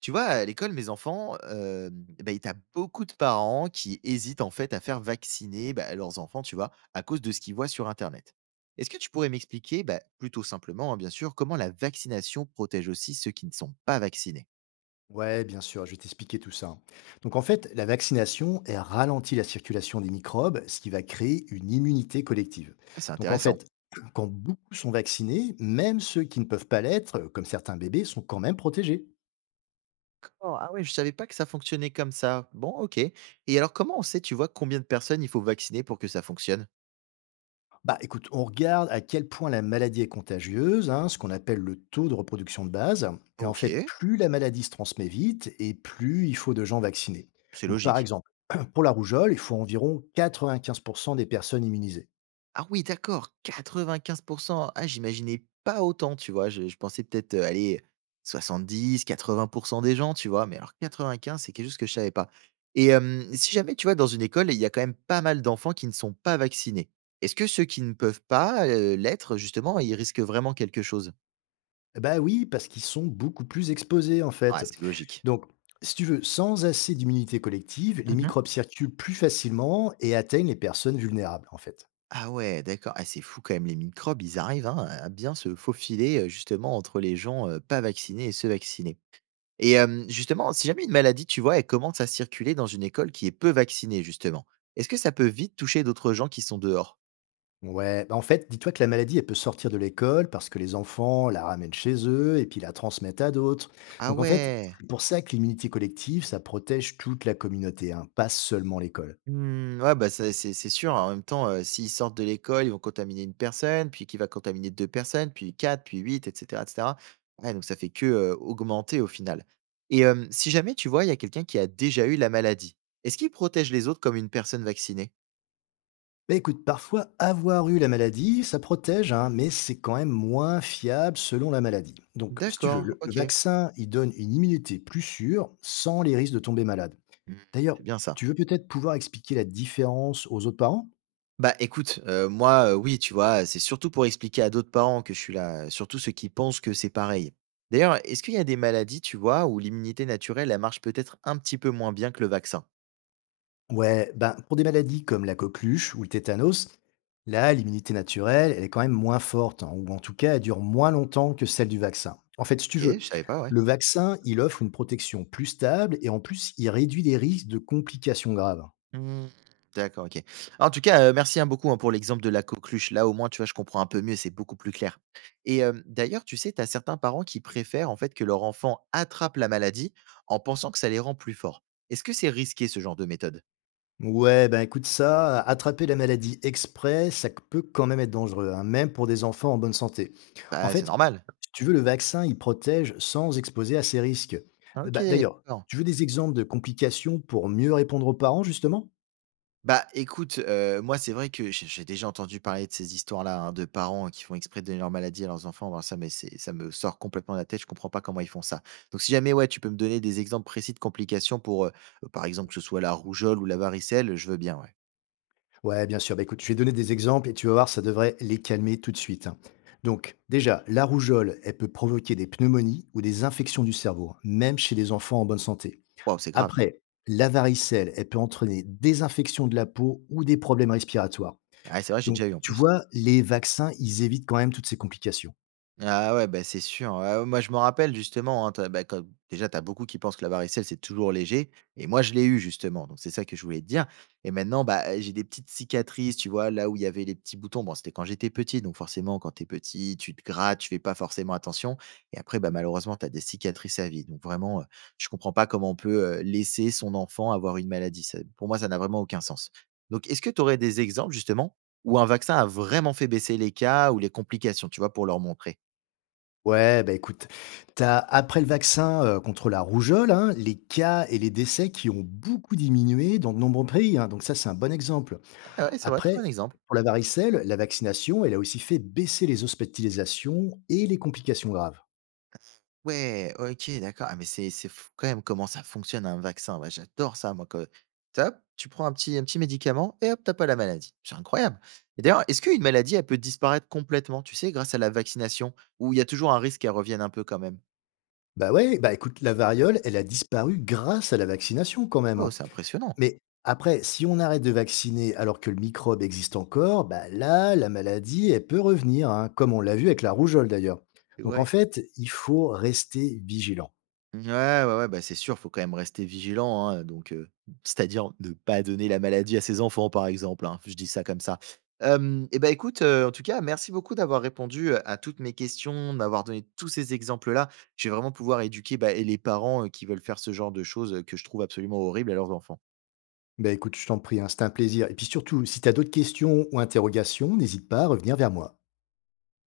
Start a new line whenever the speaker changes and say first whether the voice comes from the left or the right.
right: Tu vois, à l'école, mes enfants, bah, tu beaucoup de parents qui hésitent en fait à faire vacciner, bah, leurs enfants, tu vois, à cause de ce qu'ils voient sur Internet. Est-ce que tu pourrais m'expliquer, bah, plutôt simplement, hein, bien sûr, comment la vaccination protège aussi ceux qui ne sont pas vaccinés?
left: Ouais, bien sûr, je vais t'expliquer tout ça. Donc en fait, la vaccination, elle ralentit la circulation des microbes, ce qui va créer une immunité collective.
right: Ah, c'est
left: Donc en
right: intéressant.
left: fait, quand beaucoup sont vaccinés, même ceux qui ne peuvent pas l'être, comme certains bébés, sont quand même protégés.
right: D'accord. Ah ouais, je savais pas que ça fonctionnait comme ça. Bon, ok. Et alors, comment on sait, tu vois, combien de personnes il faut vacciner pour que ça fonctionne?
left: Bah écoute, on regarde à quel point la maladie est contagieuse, hein, ce qu'on appelle le taux de reproduction de base. Et en fait,
right: Ok,
left: plus la maladie se transmet vite et plus il faut de gens vaccinés.
right: c'est
left: Donc par
right: logique.
left: exemple, pour la rougeole, il faut environ 95% des personnes immunisées.
right: Ah oui, d'accord, 95%. Ah, j'imaginais pas autant, tu vois? Je pensais peut-être, aller 70, 80% des gens, tu vois? Mais alors 95, c'est quelque chose que je savais pas. Et si jamais, tu vois, dans une école, il y a quand même pas mal d'enfants qui ne sont pas vaccinés. Est-ce que ceux qui ne peuvent pas, l'être, justement, ils risquent vraiment quelque chose?
left: Bah oui, parce qu'ils sont beaucoup plus exposés en fait.
right: Ah, c'est logique.
left: Donc, si tu veux, sans assez d'immunité collective, les
right: Mmh.
left: microbes circulent plus facilement et atteignent les personnes vulnérables en fait.
right: Ah ouais, d'accord. Ah, c'est fou quand même, les microbes, ils arrivent, hein, à bien se faufiler, justement, entre les gens, pas vaccinés et ceux vaccinés. Et justement, si jamais une maladie, tu vois, elle commence à circuler dans une école qui est peu vaccinée justement, est-ce que ça peut vite toucher d'autres gens qui sont dehors?
left: Ouais, bah en fait, dis-toi que la maladie, elle peut sortir de l'école parce que les enfants la ramènent chez eux et puis la transmettent à d'autres.
right: Ah
left: Donc en fait,
right: ouais!
left: c'est pour ça que l'immunité collective, ça protège toute la communauté, hein, pas seulement l'école.
right: Mmh, ouais, bah, c'est sûr, hein, en même temps, s'ils sortent de l'école, ils vont contaminer une personne, puis qui va contaminer 2 personnes, puis 4, puis 8, et cetera et cetera. Ouais, donc ça fait que, augmenter au final. Et si jamais, tu vois, il y a quelqu'un qui a déjà eu la maladie, est-ce qu'il protège les autres comme une personne vaccinée?
left: Bah écoute, parfois avoir eu la maladie, ça protège, hein, mais c'est quand même moins fiable selon la maladie. Donc, si tu veux,
right: D'accord,
left: le
right: OK.
left: vaccin, il donne une immunité plus sûre sans les risques de tomber malade.
right: Mmh,
left: D'ailleurs,
right: c'est bien ça.
left: tu veux peut-être pouvoir expliquer la différence aux autres parents.
right: Bah, écoute, moi, oui, tu vois? C'est surtout pour expliquer à d'autres parents que je suis là, surtout ceux qui pensent que c'est pareil. D'ailleurs, est-ce qu'il y a des maladies, tu vois, où l'immunité naturelle, elle marche peut-être un petit peu moins bien que le vaccin?
left: Ouais, ben pour des maladies comme la coqueluche ou le tétanos, là, l'immunité naturelle, elle est quand même moins forte, hein, ou en tout cas, elle dure moins longtemps que celle du vaccin. En fait, si tu
right: OK,
left: veux,
right: je savais pas, ouais.
left: le vaccin, il offre une protection plus stable et en plus, il réduit les risques de complications graves.
right: Mmh, d'accord, OK. En tout cas, merci, hein, beaucoup, hein, pour l'exemple de la coqueluche. Là, au moins, tu vois, je comprends un peu mieux, c'est beaucoup plus clair. Et d'ailleurs, tu sais, tu as certains parents qui préfèrent, en fait, que leur enfant attrape la maladie en pensant que ça les rend plus forts. Est-ce que c'est risqué, ce genre de méthode?
left: Ouais, ben écoute ça, attraper la maladie exprès, peut quand même être dangereux, hein, même pour des enfants en bonne santé. En
right: Bah,
left: fait,
right: c'est normal.
left: si tu veux, le vaccin, il protège sans exposer à ces risques.
right: OK,
left: D'ailleurs,
right: d'accord.
left: tu veux des exemples de complications pour mieux répondre aux parents, justement?
right: Bah, écoute, moi, c'est vrai que j'ai déjà entendu parler de ces histoires-là, hein, de parents, hein, qui font exprès de donner leur maladie à leurs enfants. Alors ça, mais c'est ça me sort complètement de la tête, je comprends pas comment ils font ça. Donc si jamais, ouais, tu peux me donner des exemples précis de complications pour, par exemple, que ce soit la rougeole ou la varicelle, je veux bien, ouais.
left: Ouais, bien sûr. Bah, écoute, je vais donner des exemples et tu vas voir, ça devrait les calmer tout de suite, hein. Donc, déjà, la rougeole, elle peut provoquer des pneumonies ou des infections du cerveau, même chez les enfants en bonne santé.
right: Waouh, c'est grave.
left: Après, la varicelle, elle peut entraîner des infections de la peau ou des problèmes respiratoires.
right: Ah, c'est vrai, j'ai
left: Donc,
right: déjà eu en
left: tu
right: plus.
left: vois, les vaccins, ils évitent quand même toutes ces complications.
right: Ah ouais, bah, c'est sûr. Ah, ouais, moi, je m'en rappelle justement, hein, tu bah, comme déjà, tu as beaucoup qui pensent que la varicelle, c'est toujours léger et moi, je l'ai eu justement, donc c'est ça que je voulais te dire. Et maintenant, bah, j'ai des petites cicatrices, tu vois? Là où il y avait les petits boutons. Bon, c'était quand j'étais petit, donc forcément, quand tu es petit, tu te grattes, tu fais pas forcément attention et après, bah, malheureusement, tu as des cicatrices à vie, donc vraiment, je comprends pas comment on peut, laisser son enfant avoir une maladie. Ça pour moi, ça n'a vraiment aucun sens. Donc est-ce que tu aurais des exemples justement où un vaccin a vraiment fait baisser les cas ou les complications, tu vois? Pour leur montrer.
left: Ouais, bah écoute, t'as, après le vaccin contre la rougeole, hein, les cas et les décès qui ont beaucoup diminué dans de nombreux pays, hein. Donc ça, c'est un bon exemple.
right: Ah ouais, c'est vrai, très
left: Après,
right: bon exemple.
left: pour la varicelle, la vaccination, elle a aussi fait baisser les hospitalisations et les complications graves.
right: Ouais, OK, d'accord. Ah mais c'est fou quand même comment ça fonctionne un vaccin. Ouais, j'adore ça moi que top, tu prends un petit médicament et hop, t'as pas la maladie. C'est incroyable. Et d'ailleurs, est-ce qu'une maladie, elle peut disparaître complètement, tu sais, grâce à la vaccination? Ou il y a toujours un risque qu'elle revienne un peu quand même?
left: Bah ouais, bah écoute, la variole, elle a disparu grâce à la vaccination quand même,
right: Oh,
left: hein.
right: c'est impressionnant.
left: Mais après, si on arrête de vacciner alors que le microbe existe encore, bah là, la maladie, elle peut revenir, hein, comme on l'a vu avec la rougeole d'ailleurs. Donc en
right: Ouais.
left: fait, il faut rester vigilant.
right: Ouais, ouais, ouais, bah, c'est sûr, faut quand même rester vigilant, hein, donc c'est-à-dire ne pas donner la maladie à ses enfants, par exemple, hein. Je dis ça comme ça. Hem Et bah, écoute, en tout cas, merci beaucoup d'avoir répondu, à toutes mes questions, d'avoir donné tous ces exemples-là. Je vais vraiment pouvoir éduquer, bah et les parents, qui veulent faire ce genre de choses, que je trouve absolument horribles à leurs enfants.
left: Bah écoute, je t'en prie, hein, c'était un plaisir. Et puis surtout, si tu as d'autres questions ou interrogations, n'hésite pas à revenir vers moi.